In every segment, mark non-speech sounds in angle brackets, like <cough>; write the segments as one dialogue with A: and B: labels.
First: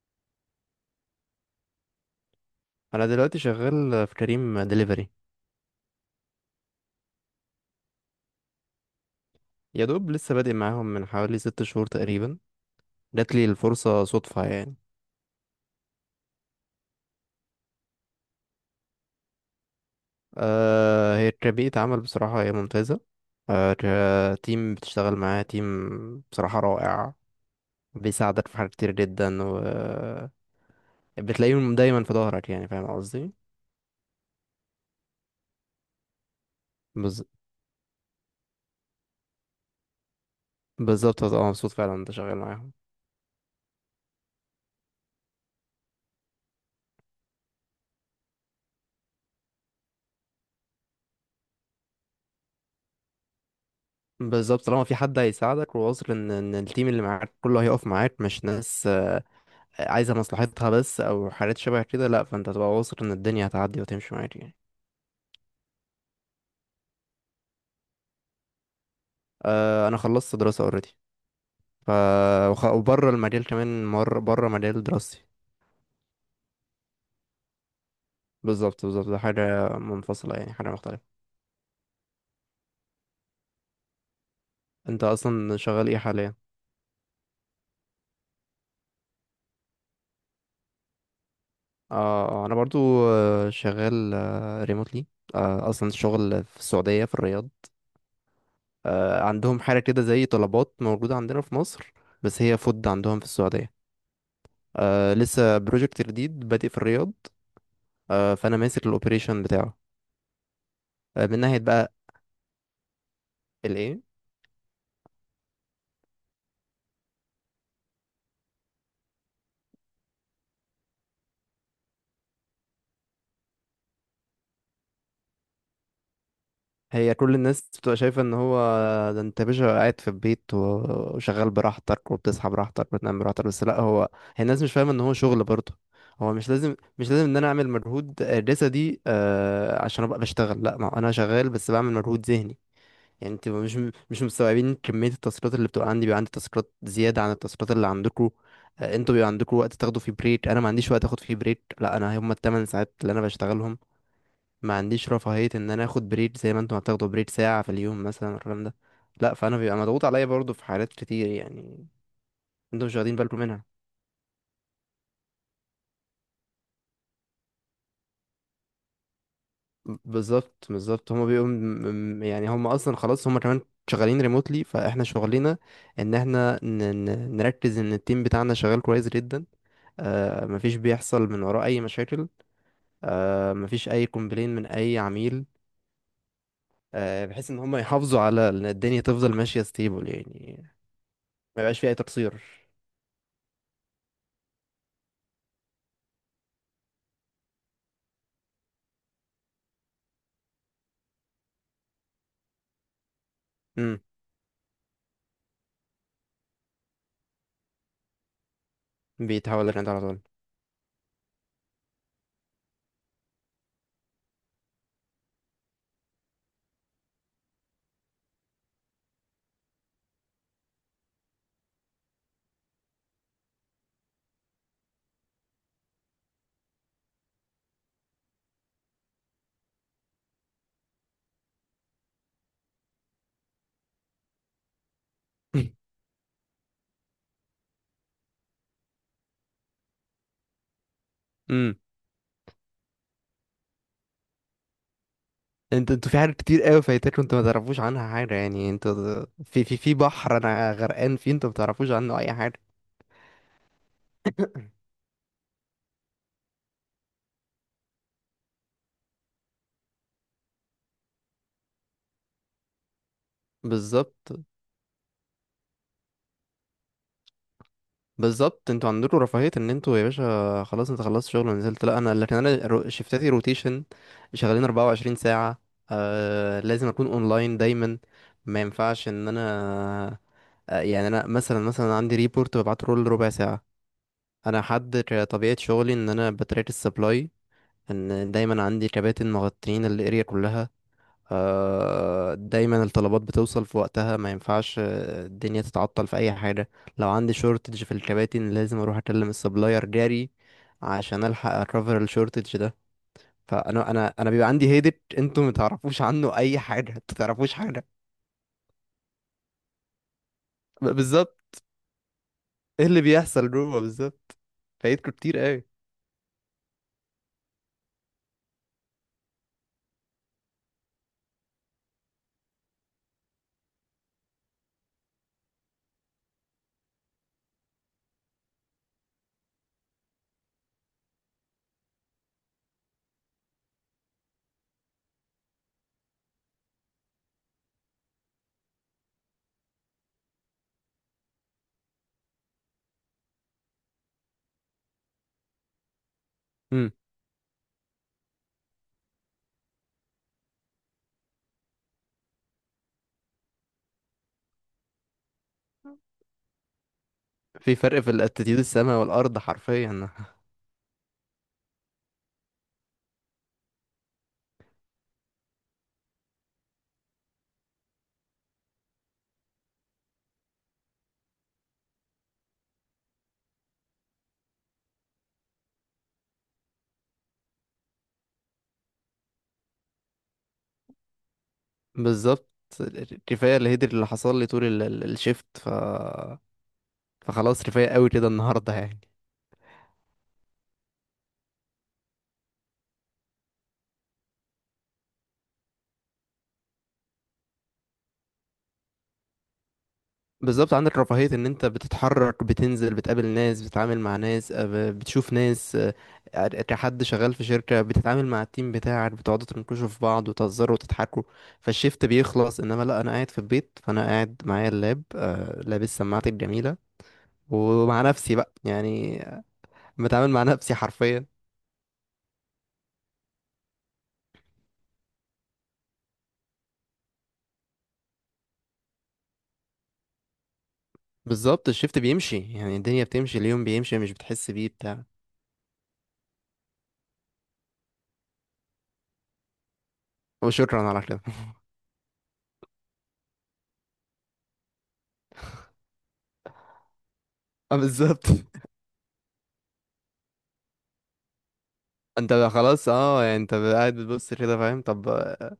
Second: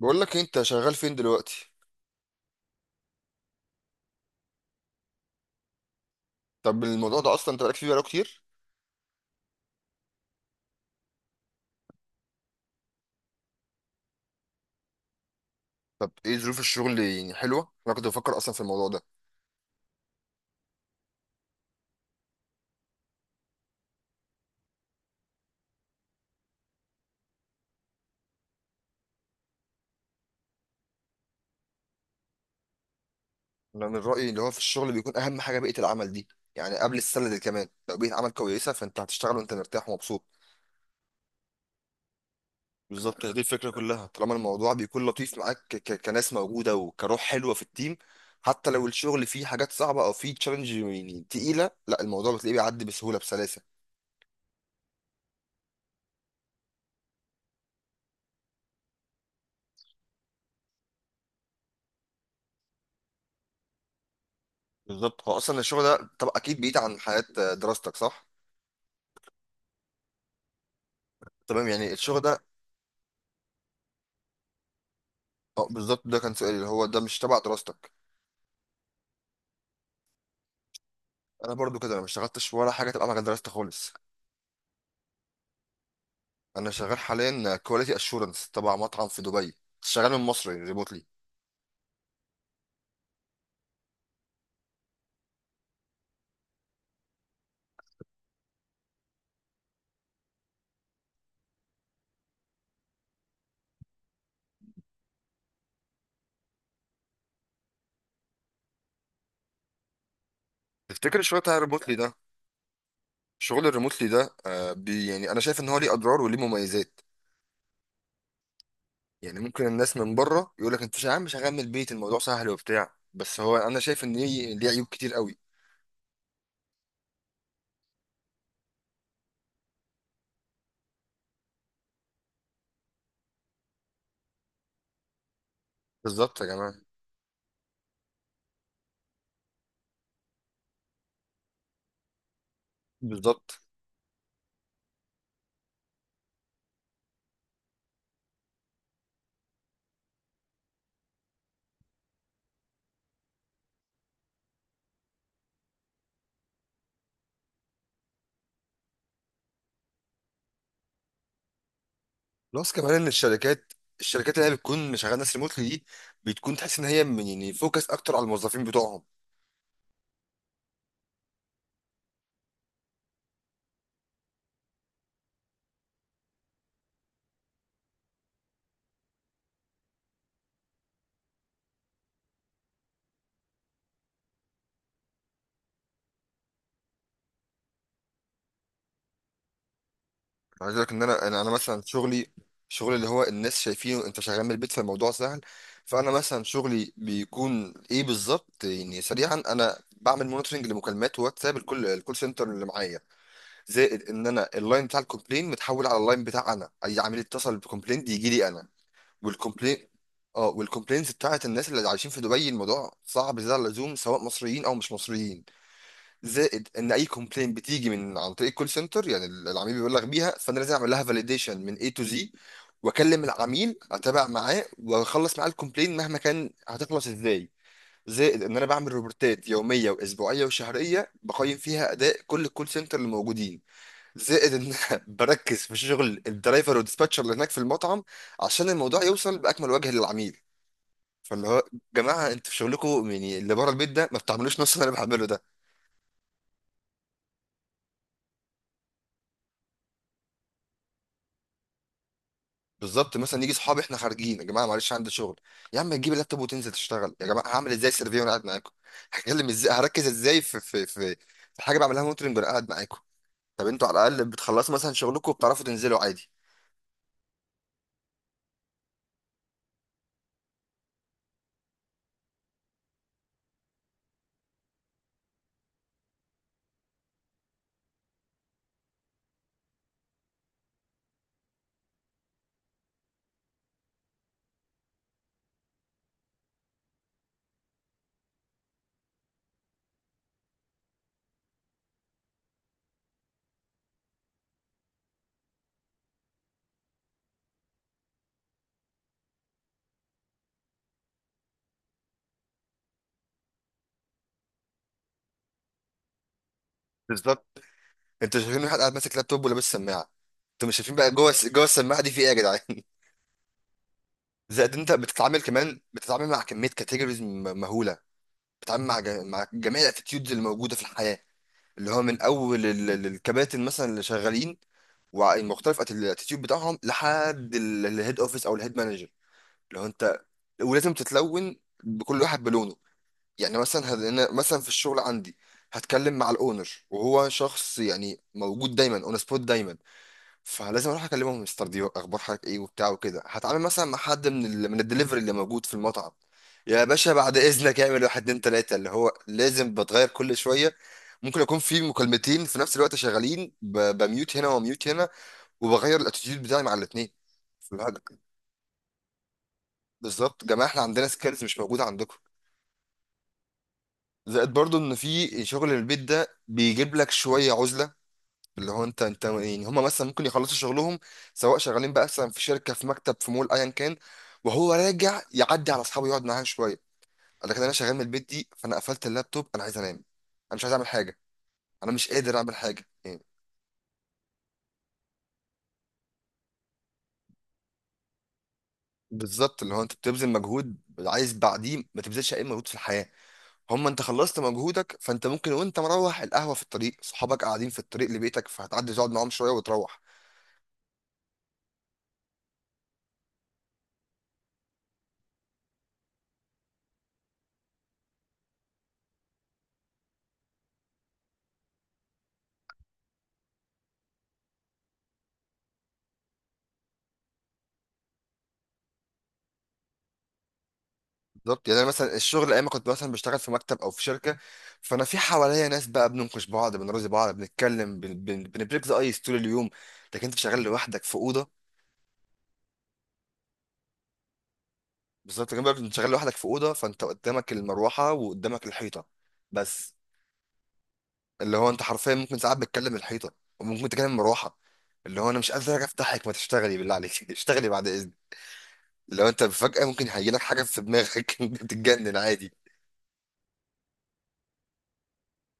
A: بقول لك إيه، انت شغال فين دلوقتي؟
B: انا دلوقتي شغال في كريم دليفري.
A: طب الموضوع ده اصلا انت بقالك فيه بقاله كتير؟
B: يا دوب لسه بادئ معاهم من حوالي 6 شهور تقريبا. جاتلي الفرصة صدفة يعني.
A: طب ايه ظروف الشغل؟ يعني حلوه؟ انا كنت بفكر اصلا في الموضوع ده.
B: آه، هي كبيئة عمل، بصراحة هي ممتازة. آه. كتيم بتشتغل معاه تيم، بصراحة رائع. بيساعدك في حاجات كتير جدا، و بتلاقيهم دايما في ظهرك، يعني فاهم قصدي.
A: انا من رايي اللي هو في الشغل بيكون اهم حاجه بيئه العمل دي. يعني قبل
B: بز...
A: السلة دي كمان، لو بيئه عمل كويسه فانت هتشتغل وانت مرتاح ومبسوط.
B: بالظبط، هتبقى مبسوط فعلا انت شغال معاهم.
A: بالظبط، هي دي الفكره كلها. طالما الموضوع بيكون لطيف معاك كناس موجوده وكروح حلوه في التيم، حتى لو الشغل فيه حاجات صعبه او فيه تشالنج يعني تقيله، لا، الموضوع بتلاقيه بيعدي بسهوله بسلاسه.
B: بالظبط، طالما في حد هيساعدك وواثق ان التيم اللي معاك كله هيقف معاك، مش ناس عايزة مصلحتها بس أو حاجات شبه كده، لأ، فأنت هتبقى واثق إن الدنيا هتعدي وتمشي معاك يعني.
A: بالظبط، هو اصلا الشغل ده طب اكيد بعيد عن حياه دراستك، صح؟
B: أه، أنا خلصت دراسة أوريدي.
A: تمام،
B: ف
A: يعني الشغل ده
B: وبره المجال كمان، مر بره مجال دراستي.
A: اه، بالظبط، ده كان سؤالي اللي هو ده مش تبع دراستك.
B: بالظبط بالظبط، ده حاجة منفصلة، يعني حاجة مختلفة.
A: انا برضو كده، انا ما اشتغلتش ولا حاجه تبع مجال دراستي خالص.
B: أنت أصلا شغال إيه حاليا؟
A: انا شغال حاليا كواليتي اشورنس تبع مطعم في دبي. شغال من مصر ريموتلي.
B: اه، أنا برضو شغال ريموتلي، أصلا شغل في السعودية، في الرياض. عندهم حاجة كده زي طلبات، موجودة عندنا في مصر، بس هي فود عندهم في السعودية. لسه بروجكت جديد بادئ في الرياض. فانا ماسك الاوبريشن بتاعه.
A: تفتكر
B: من
A: الشغل بتاع
B: ناحيه بقى.
A: الريموتلي ده؟ شغل
B: الايه؟
A: الريموتلي ده، بي يعني انا شايف ان هو ليه اضرار وليه مميزات. يعني ممكن الناس من بره يقول لك انت يا عم شغال من البيت، الموضوع سهل وبتاع، بس هو انا شايف ان ليه عيوب كتير قوي.
B: هي كل الناس بتبقى شايفه ان هو، ده انت يا باشا قاعد في البيت وشغال براحتك، وبتصحى براحتك، وبتنام براحتك، بس لا، هو هي الناس مش فاهمه ان هو شغل برضه. هو
A: بالظبط يا
B: مش
A: جماعه.
B: لازم مش لازم ان انا اعمل مجهود جسدي، عشان ابقى بشتغل. لا، ما هو انا شغال، بس بعمل مجهود ذهني. يعني انت
A: بالظبط.
B: مش، مش مستوعبين كمية التاسكات اللي بتبقى عندي. بيبقى عندي تاسكات زيادة عن التاسكات اللي عندكم. انتوا بيبقى عندكم وقت تاخدوا فيه بريك، انا ما عنديش وقت اخد فيه بريك. لا، انا هما ال 8 ساعات اللي انا بشتغلهم، ما عنديش رفاهية ان انا اخد بريك زي ما انتوا هتاخدوا بريك ساعة في اليوم مثلا، الكلام ده لا. فانا بيبقى مضغوط عليا برضه في حالات كتير يعني،
A: بلس
B: انتوا
A: كمان
B: مش
A: ان
B: واخدين بالكم منها.
A: الشركات، اللي هي بتكون شغاله ناس ريموتلي دي بتكون تحس ان هي من، يعني، فوكس اكتر على الموظفين بتوعهم.
B: بالظبط بالظبط، هما بيبقوا يعني هما اصلا خلاص، هما كمان شغالين ريموتلي، فاحنا شغلنا ان احنا نركز ان التيم بتاعنا شغال كويس جدا. مفيش بيحصل من وراه أي مشاكل، مفيش أي كومبلين من أي عميل، بحيث إن هم يحافظوا على إن الدنيا تفضل ماشية ستيبل يعني،
A: أنا عايز اقول لك ان انا انا أنا
B: ما يبقاش
A: مثلا
B: فيها أي
A: شغلي،
B: تقصير.
A: شغل اللي هو الناس شايفينه انت شغال من البيت فالموضوع سهل. فانا مثلا شغلي بيكون ايه بالظبط؟ يعني سريعا انا بعمل مونيتورنج لمكالمات واتساب الكول سنتر اللي معايا.
B: امم.
A: زائد ان انا اللاين بتاع الكومبلين متحول على اللاين بتاع انا، اي عميل اتصل بكومبلين يجي لي انا.
B: بيتحول لك
A: والكومبلين،
B: أنت على طول.
A: اه، والكومبلينز بتاعت الناس اللي عايشين في دبي الموضوع صعب زيادة عن اللزوم، سواء مصريين او مش مصريين. زائد ان اي كومبلين بتيجي من عن طريق الكول سنتر، يعني العميل بيبلغ بيها، فانا لازم اعمل لها فاليديشن من A to Z، واكلم العميل، اتابع معاه واخلص معاه الكومبلين مهما كان هتخلص ازاي. زائد ان انا بعمل روبورتات يوميه واسبوعيه وشهريه، بقيم فيها اداء كل الكول سنتر اللي موجودين. زائد ان <laughs> أنا بركز في
B: <laughs>
A: شغل الدرايفر والديسباتشر اللي هناك في المطعم عشان الموضوع يوصل باكمل وجه للعميل. فاللي هو
B: امم.
A: جماعه، انتوا في شغلكم يعني اللي بره البيت ده ما بتعملوش نفس اللي انا بعمله ده.
B: انتوا في حاجات كتير قوي فايتاك، وانتوا ما تعرفوش عنها حاجة، يعني انتوا في بحر انا غرقان فيه، انتوا ما تعرفوش عنه اي حاجة.
A: بالظبط، مثلا يجي صحابي احنا خارجين، يا جماعه معلش عندي شغل. يا عم تجيب اللابتوب وتنزل تشتغل، يا جماعه هعمل ازاي سيرفي وانا قاعد معاكم <laughs> هتكلم ازاي، هركز ازاي في حاجه بعملها مونترنج وانا قاعد معاكم؟ طب انتوا على الاقل
B: بالظبط
A: بتخلصوا مثلا شغلكم وبتعرفوا تنزلوا عادي.
B: بالظبط، انتوا عندكم رفاهية ان انتوا يا باشا خلاص، انت خلصت شغل ونزلت. لا انا، لكن انا شفتاتي روتيشن، شغالين 24 ساعة. لازم اكون اونلاين دايما، ما ينفعش ان انا، يعني انا مثلا، عندي ريبورت ببعته كل ربع ساعة. انا حد، طبيعة شغلي ان انا بتراك السبلاي، ان دايما عندي كباتن مغطين الاريا كلها. دايما الطلبات بتوصل في وقتها، ما ينفعش الدنيا تتعطل في اي حاجه. لو عندي شورتج في الكباتن، لازم اروح اكلم السبلاير جاري عشان الحق اكفر الشورتج ده. فانا انا بيبقى عندي هيدت انتوا ما تعرفوش عنه اي حاجه، انتوا
A: بالظبط.
B: تعرفوش حاجه.
A: انتوا شايفين واحد قاعد ماسك لابتوب ولابس سماعه، انتوا مش شايفين بقى
B: بالظبط،
A: جوه السماعه دي في ايه يا جدعان؟
B: ايه اللي بيحصل جوه بالظبط؟
A: زائد انت
B: فايتكم كتير
A: بتتعامل،
B: قوي.
A: كمان بتتعامل مع كميه كاتيجوريز مهوله. بتتعامل مع جميع الاتيتيودز اللي موجوده في الحياه، اللي هو من اول الكباتن مثلا اللي شغالين، ومختلف الاتيتيود بتاعهم لحد الهيد اوفيس او الهيد مانجر اللي هو انت. ولازم تتلون بكل واحد بلونه. يعني مثلا أنا مثلا في الشغل عندي، هتكلم مع الاونر وهو شخص يعني موجود دايما اون سبوت دايما. فلازم اروح اكلمهم مستر، دي اخبار حضرتك ايه وبتاع وكده. هتعامل مثلا مع حد من الدليفري اللي موجود في المطعم، يا
B: امم.
A: باشا بعد اذنك اعمل واحد اتنين تلاته، اللي هو لازم بتغير كل شويه. ممكن يكون في مكالمتين في نفس الوقت شغالين بميوت هنا وميوت هنا، وبغير الاتيتيود بتاعي مع الاثنين.
B: في فرق في الاتيتيود السما والارض حرفيا.
A: بالظبط. جماعه احنا عندنا سكيلز مش موجوده عندكم. زائد برضو ان في شغل البيت ده بيجيب لك شويه عزله. اللي هو انت يعني هم مثلا ممكن يخلصوا شغلهم، سواء شغالين بقى مثلا في شركه في مكتب في مول ايا كان، وهو راجع يعدي على اصحابه يقعد معاهم شويه. لكن انا شغال من البيت دي، فانا قفلت اللابتوب، انا عايز انام، انا مش عايز اعمل حاجه. انا
B: <laughs>
A: مش قادر
B: بالظبط.
A: اعمل حاجه يعني.
B: كفايه الهيدر اللي حصل لي طول الشيفت. فخلاص، رفاهية قوي كده النهاردة يعني.
A: بالظبط. اللي هو انت بتبذل مجهود عايز بعديه ما تبذلش اي مجهود في الحياه. هم انت خلصت مجهودك، فانت ممكن وانت مروح القهوه في الطريق صحابك قاعدين في الطريق لبيتك، فهتعدي تقعد معاهم شويه وتروح.
B: بالظبط، عندك رفاهية ان انت بتتحرك، بتنزل، بتقابل ناس، بتتعامل مع ناس، بتشوف ناس، كحد شغال في شركة بتتعامل مع التيم بتاعك، بتقعدوا تنكشوا في بعض وتهزروا وتضحكوا، فالشيفت بيخلص. انما لا، انا قاعد في البيت، فانا قاعد معايا اللاب، لابس سماعتي الجميلة، ومع نفسي بقى يعني بتعامل مع نفسي حرفيا.
A: بالظبط. يعني انا مثلا الشغل ايام ما كنت مثلا بشتغل في مكتب او في شركه، فانا في حواليا ناس بقى بننقش بعض بنرازي بعض بنتكلم بنبريك ذا ايس طول اليوم. لكن انت شغال لوحدك في اوضه.
B: بالظبط، الشيفت بيمشي، يعني الدنيا بتمشي، اليوم بيمشي مش بتحس بيه بتاع.
A: بالظبط. كمان بقى انت شغال لوحدك في اوضه، فانت قدامك المروحه وقدامك الحيطه بس.
B: وشكرا على كده.
A: اللي هو انت حرفيا ممكن ساعات بتكلم الحيطه، وممكن تكلم المروحه. اللي هو، انا مش قادر افتحك، ما تشتغلي بالله عليك <laughs> اشتغلي
B: <laughs> اه،
A: بعد اذنك.
B: بالظبط.
A: لو انت فجاه ممكن هيجيلك حاجه في دماغك <laughs> تتجنن
B: انت بقى
A: عادي.
B: خلاص، اه يعني انت بقى قاعد بتبص كده، فاهم؟ طب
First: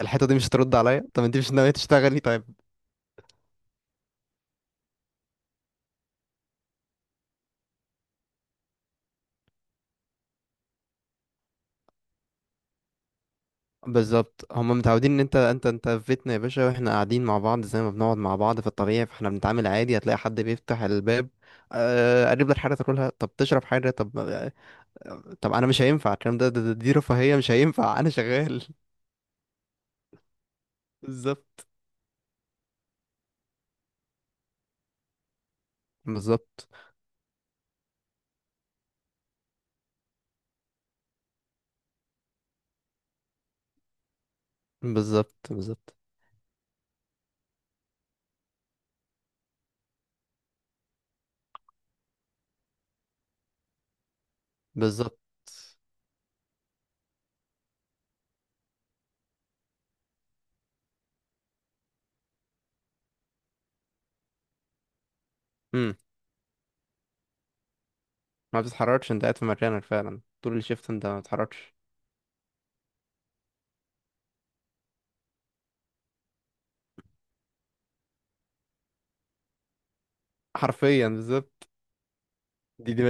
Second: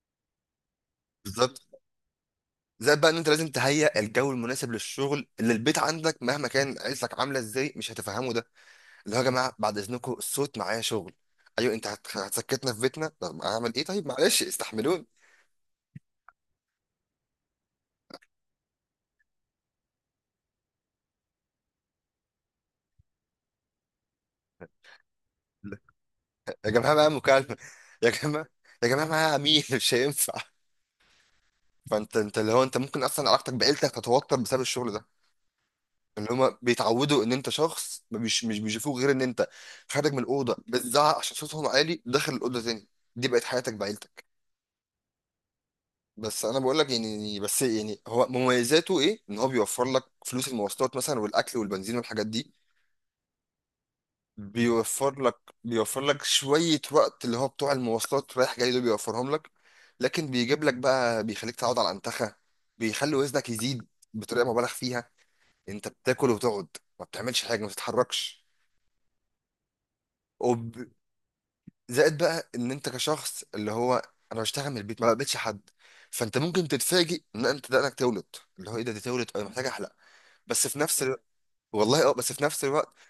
B: الحته دي مش هترد عليا، طب انت مش
A: بالظبط.
B: ناويه تشتغلي؟ طيب،
A: زائد بقى ان انت لازم تهيئ الجو المناسب للشغل اللي البيت عندك، مهما كان عيلتك عامله ازاي مش هتفهموا ده. اللي هو يا جماعه بعد اذنكم الصوت، معايا شغل. ايوه، انت هتسكتنا في بيتنا؟ طب اعمل ايه؟ طيب معلش
B: بالظبط، هما
A: استحملوني.
B: متعودين ان انت في بيتنا يا باشا، واحنا قاعدين مع بعض زي ما بنقعد مع بعض في الطبيعي، فاحنا بنتعامل عادي. هتلاقي حد بيفتح الباب، قرب لك حاجه تاكلها؟ طب تشرب حاجه؟ طب طب انا مش هينفع. الكلام
A: يا
B: ده، دي
A: جماعه معايا
B: رفاهيه، مش
A: مكالمه،
B: هينفع
A: يا
B: انا
A: جماعه،
B: شغال. <laughs>
A: يا جماعه معايا عميل <laughs> مش هينفع.
B: بالظبط
A: فانت اللي هو انت ممكن اصلا علاقتك بعيلتك تتوتر بسبب الشغل ده، اللي هما
B: بالظبط
A: بيتعودوا ان انت شخص مش بيشوفوك غير ان انت خارج من الاوضه بتزعق عشان صوتهم عالي، داخل الاوضه تاني. دي بقت حياتك بعيلتك.
B: بالظبط بالظبط
A: بس انا بقول لك، يعني بس يعني هو مميزاته ايه؟ ان هو بيوفر لك فلوس المواصلات مثلا والاكل والبنزين والحاجات دي.
B: بالظبط.
A: بيوفر لك شويه وقت اللي هو بتوع المواصلات رايح جاي دول بيوفرهم لك. لكن بيجيب لك بقى، بيخليك تقعد على الانتخه، بيخلي وزنك يزيد بطريقه مبالغ فيها. انت
B: امم.
A: بتاكل وتقعد، ما بتعملش حاجه، ما بتتحركش.
B: ما بتتحركش، انت قاعد في مكانك فعلا طول
A: وب...
B: الشيفت، انت ما بتتحركش.
A: زائد بقى ان انت كشخص اللي هو، انا بشتغل من البيت ما بقابلش حد، فانت ممكن تتفاجئ ان انت دقنك تولد. اللي هو، ايه ده؟ دي تولد، انا محتاج احلق. بس في نفس
B: حرفيا
A: الوقت،
B: بالظبط.
A: والله اه، بس في نفس
B: دي
A: الوقت،
B: دي,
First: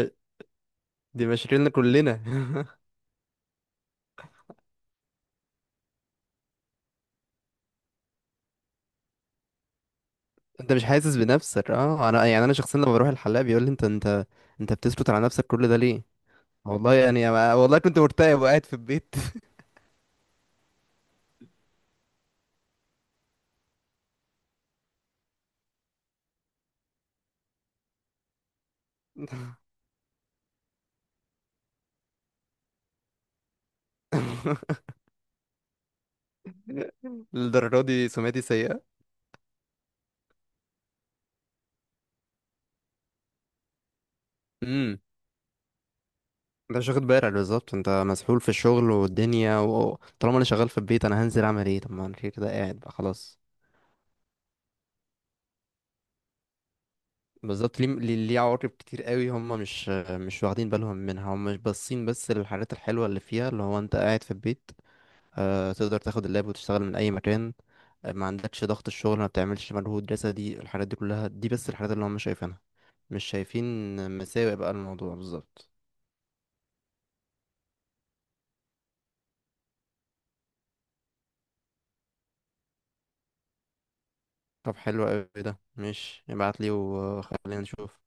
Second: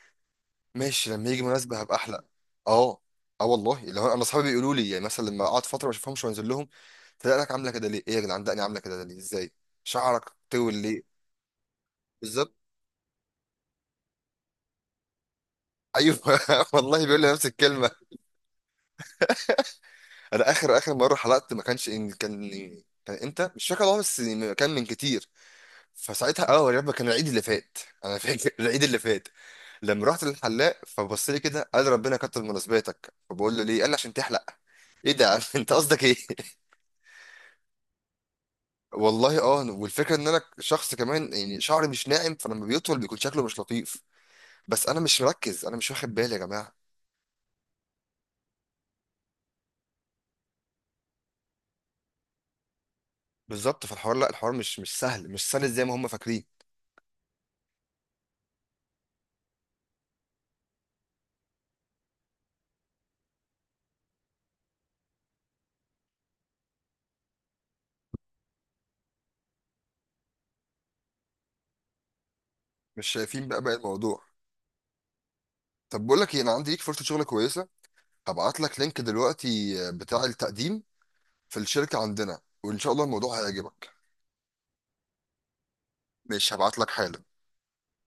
A: ماشي
B: دي
A: لما يجي
B: مشاكلنا
A: مناسبة هبقى
B: كلنا.
A: احلى.
B: <laughs>
A: اه. اه والله، اللي هو انا اصحابي بيقولوا لي يعني مثلا لما اقعد فترة ما اشوفهمش وانزل لهم، تلاقيك عاملة كده ليه؟ ايه يا جدعان دقني عاملة كده ليه؟ ازاي؟ شعرك
B: انت
A: طول
B: مش
A: ليه؟
B: حاسس بنفسك. اه، انا يعني انا
A: بالظبط.
B: شخصيا لما بروح الحلاق بيقول لي انت بتثبت على نفسك كل ده ليه؟
A: ايوه. <laughs>
B: والله
A: والله بيقول
B: يعني
A: لي نفس
B: والله
A: الكلمة.
B: كنت مرتاح وقاعد في البيت.
A: انا اخر اخر مرة حلقت ما كانش إن كان، كان امتى؟ مش فاكر والله، بس كان من كتير. فساعتها، يا رب كان العيد اللي فات. انا فاكر <laughs> العيد اللي فات
B: <laughs>
A: لما رحت للحلاق فبص لي كده قال ربنا كتر مناسباتك، فبقول له ليه؟ قال لي عشان تحلق. ايه ده يا عم؟ <laughs> انت قصدك ايه؟
B: للدرجه دي سمعتي سيئه.
A: والله اه، والفكره ان انا شخص كمان يعني شعري مش ناعم، فلما بيطول بيكون شكله مش لطيف. بس
B: امم.
A: انا مش مركز، انا مش واخد بالي يا جماعه.
B: انت مش واخد بالك، بالظبط، انت مسحول في الشغل والدنيا، وطالما انا شغال في البيت، انا هنزل اعمل ايه؟ طب ما انا كده كده قاعد بقى، خلاص.
A: بالظبط. فالحوار، لا، الحوار مش سهل، مش سهل زي ما هم فاكرين.
B: بالظبط، ليه ليه ليه؟ عواقب كتير قوي هم مش واخدين بالهم منها، هم مش باصين بس للحاجات الحلوه اللي فيها، اللي هو انت قاعد في البيت، تقدر تاخد اللاب وتشتغل من اي مكان، ما عندكش ضغط الشغل، ما بتعملش مجهود جسدي، الحاجات دي كلها، دي بس الحاجات اللي هم مش شايفينها.
A: مش
B: مش
A: شايفين بقى
B: شايفين
A: بقى الموضوع.
B: مساوئ بقى الموضوع بالظبط.
A: طب بقول لك ايه، انا عندي ليك فرصه شغل كويسه، هبعت لك لينك دلوقتي بتاع التقديم في الشركه عندنا، وان شاء الله الموضوع هيعجبك.
B: طب حلو قوي ده، مش
A: ماشي
B: ابعت لي
A: هبعت لك حالا.
B: وخلينا نشوف.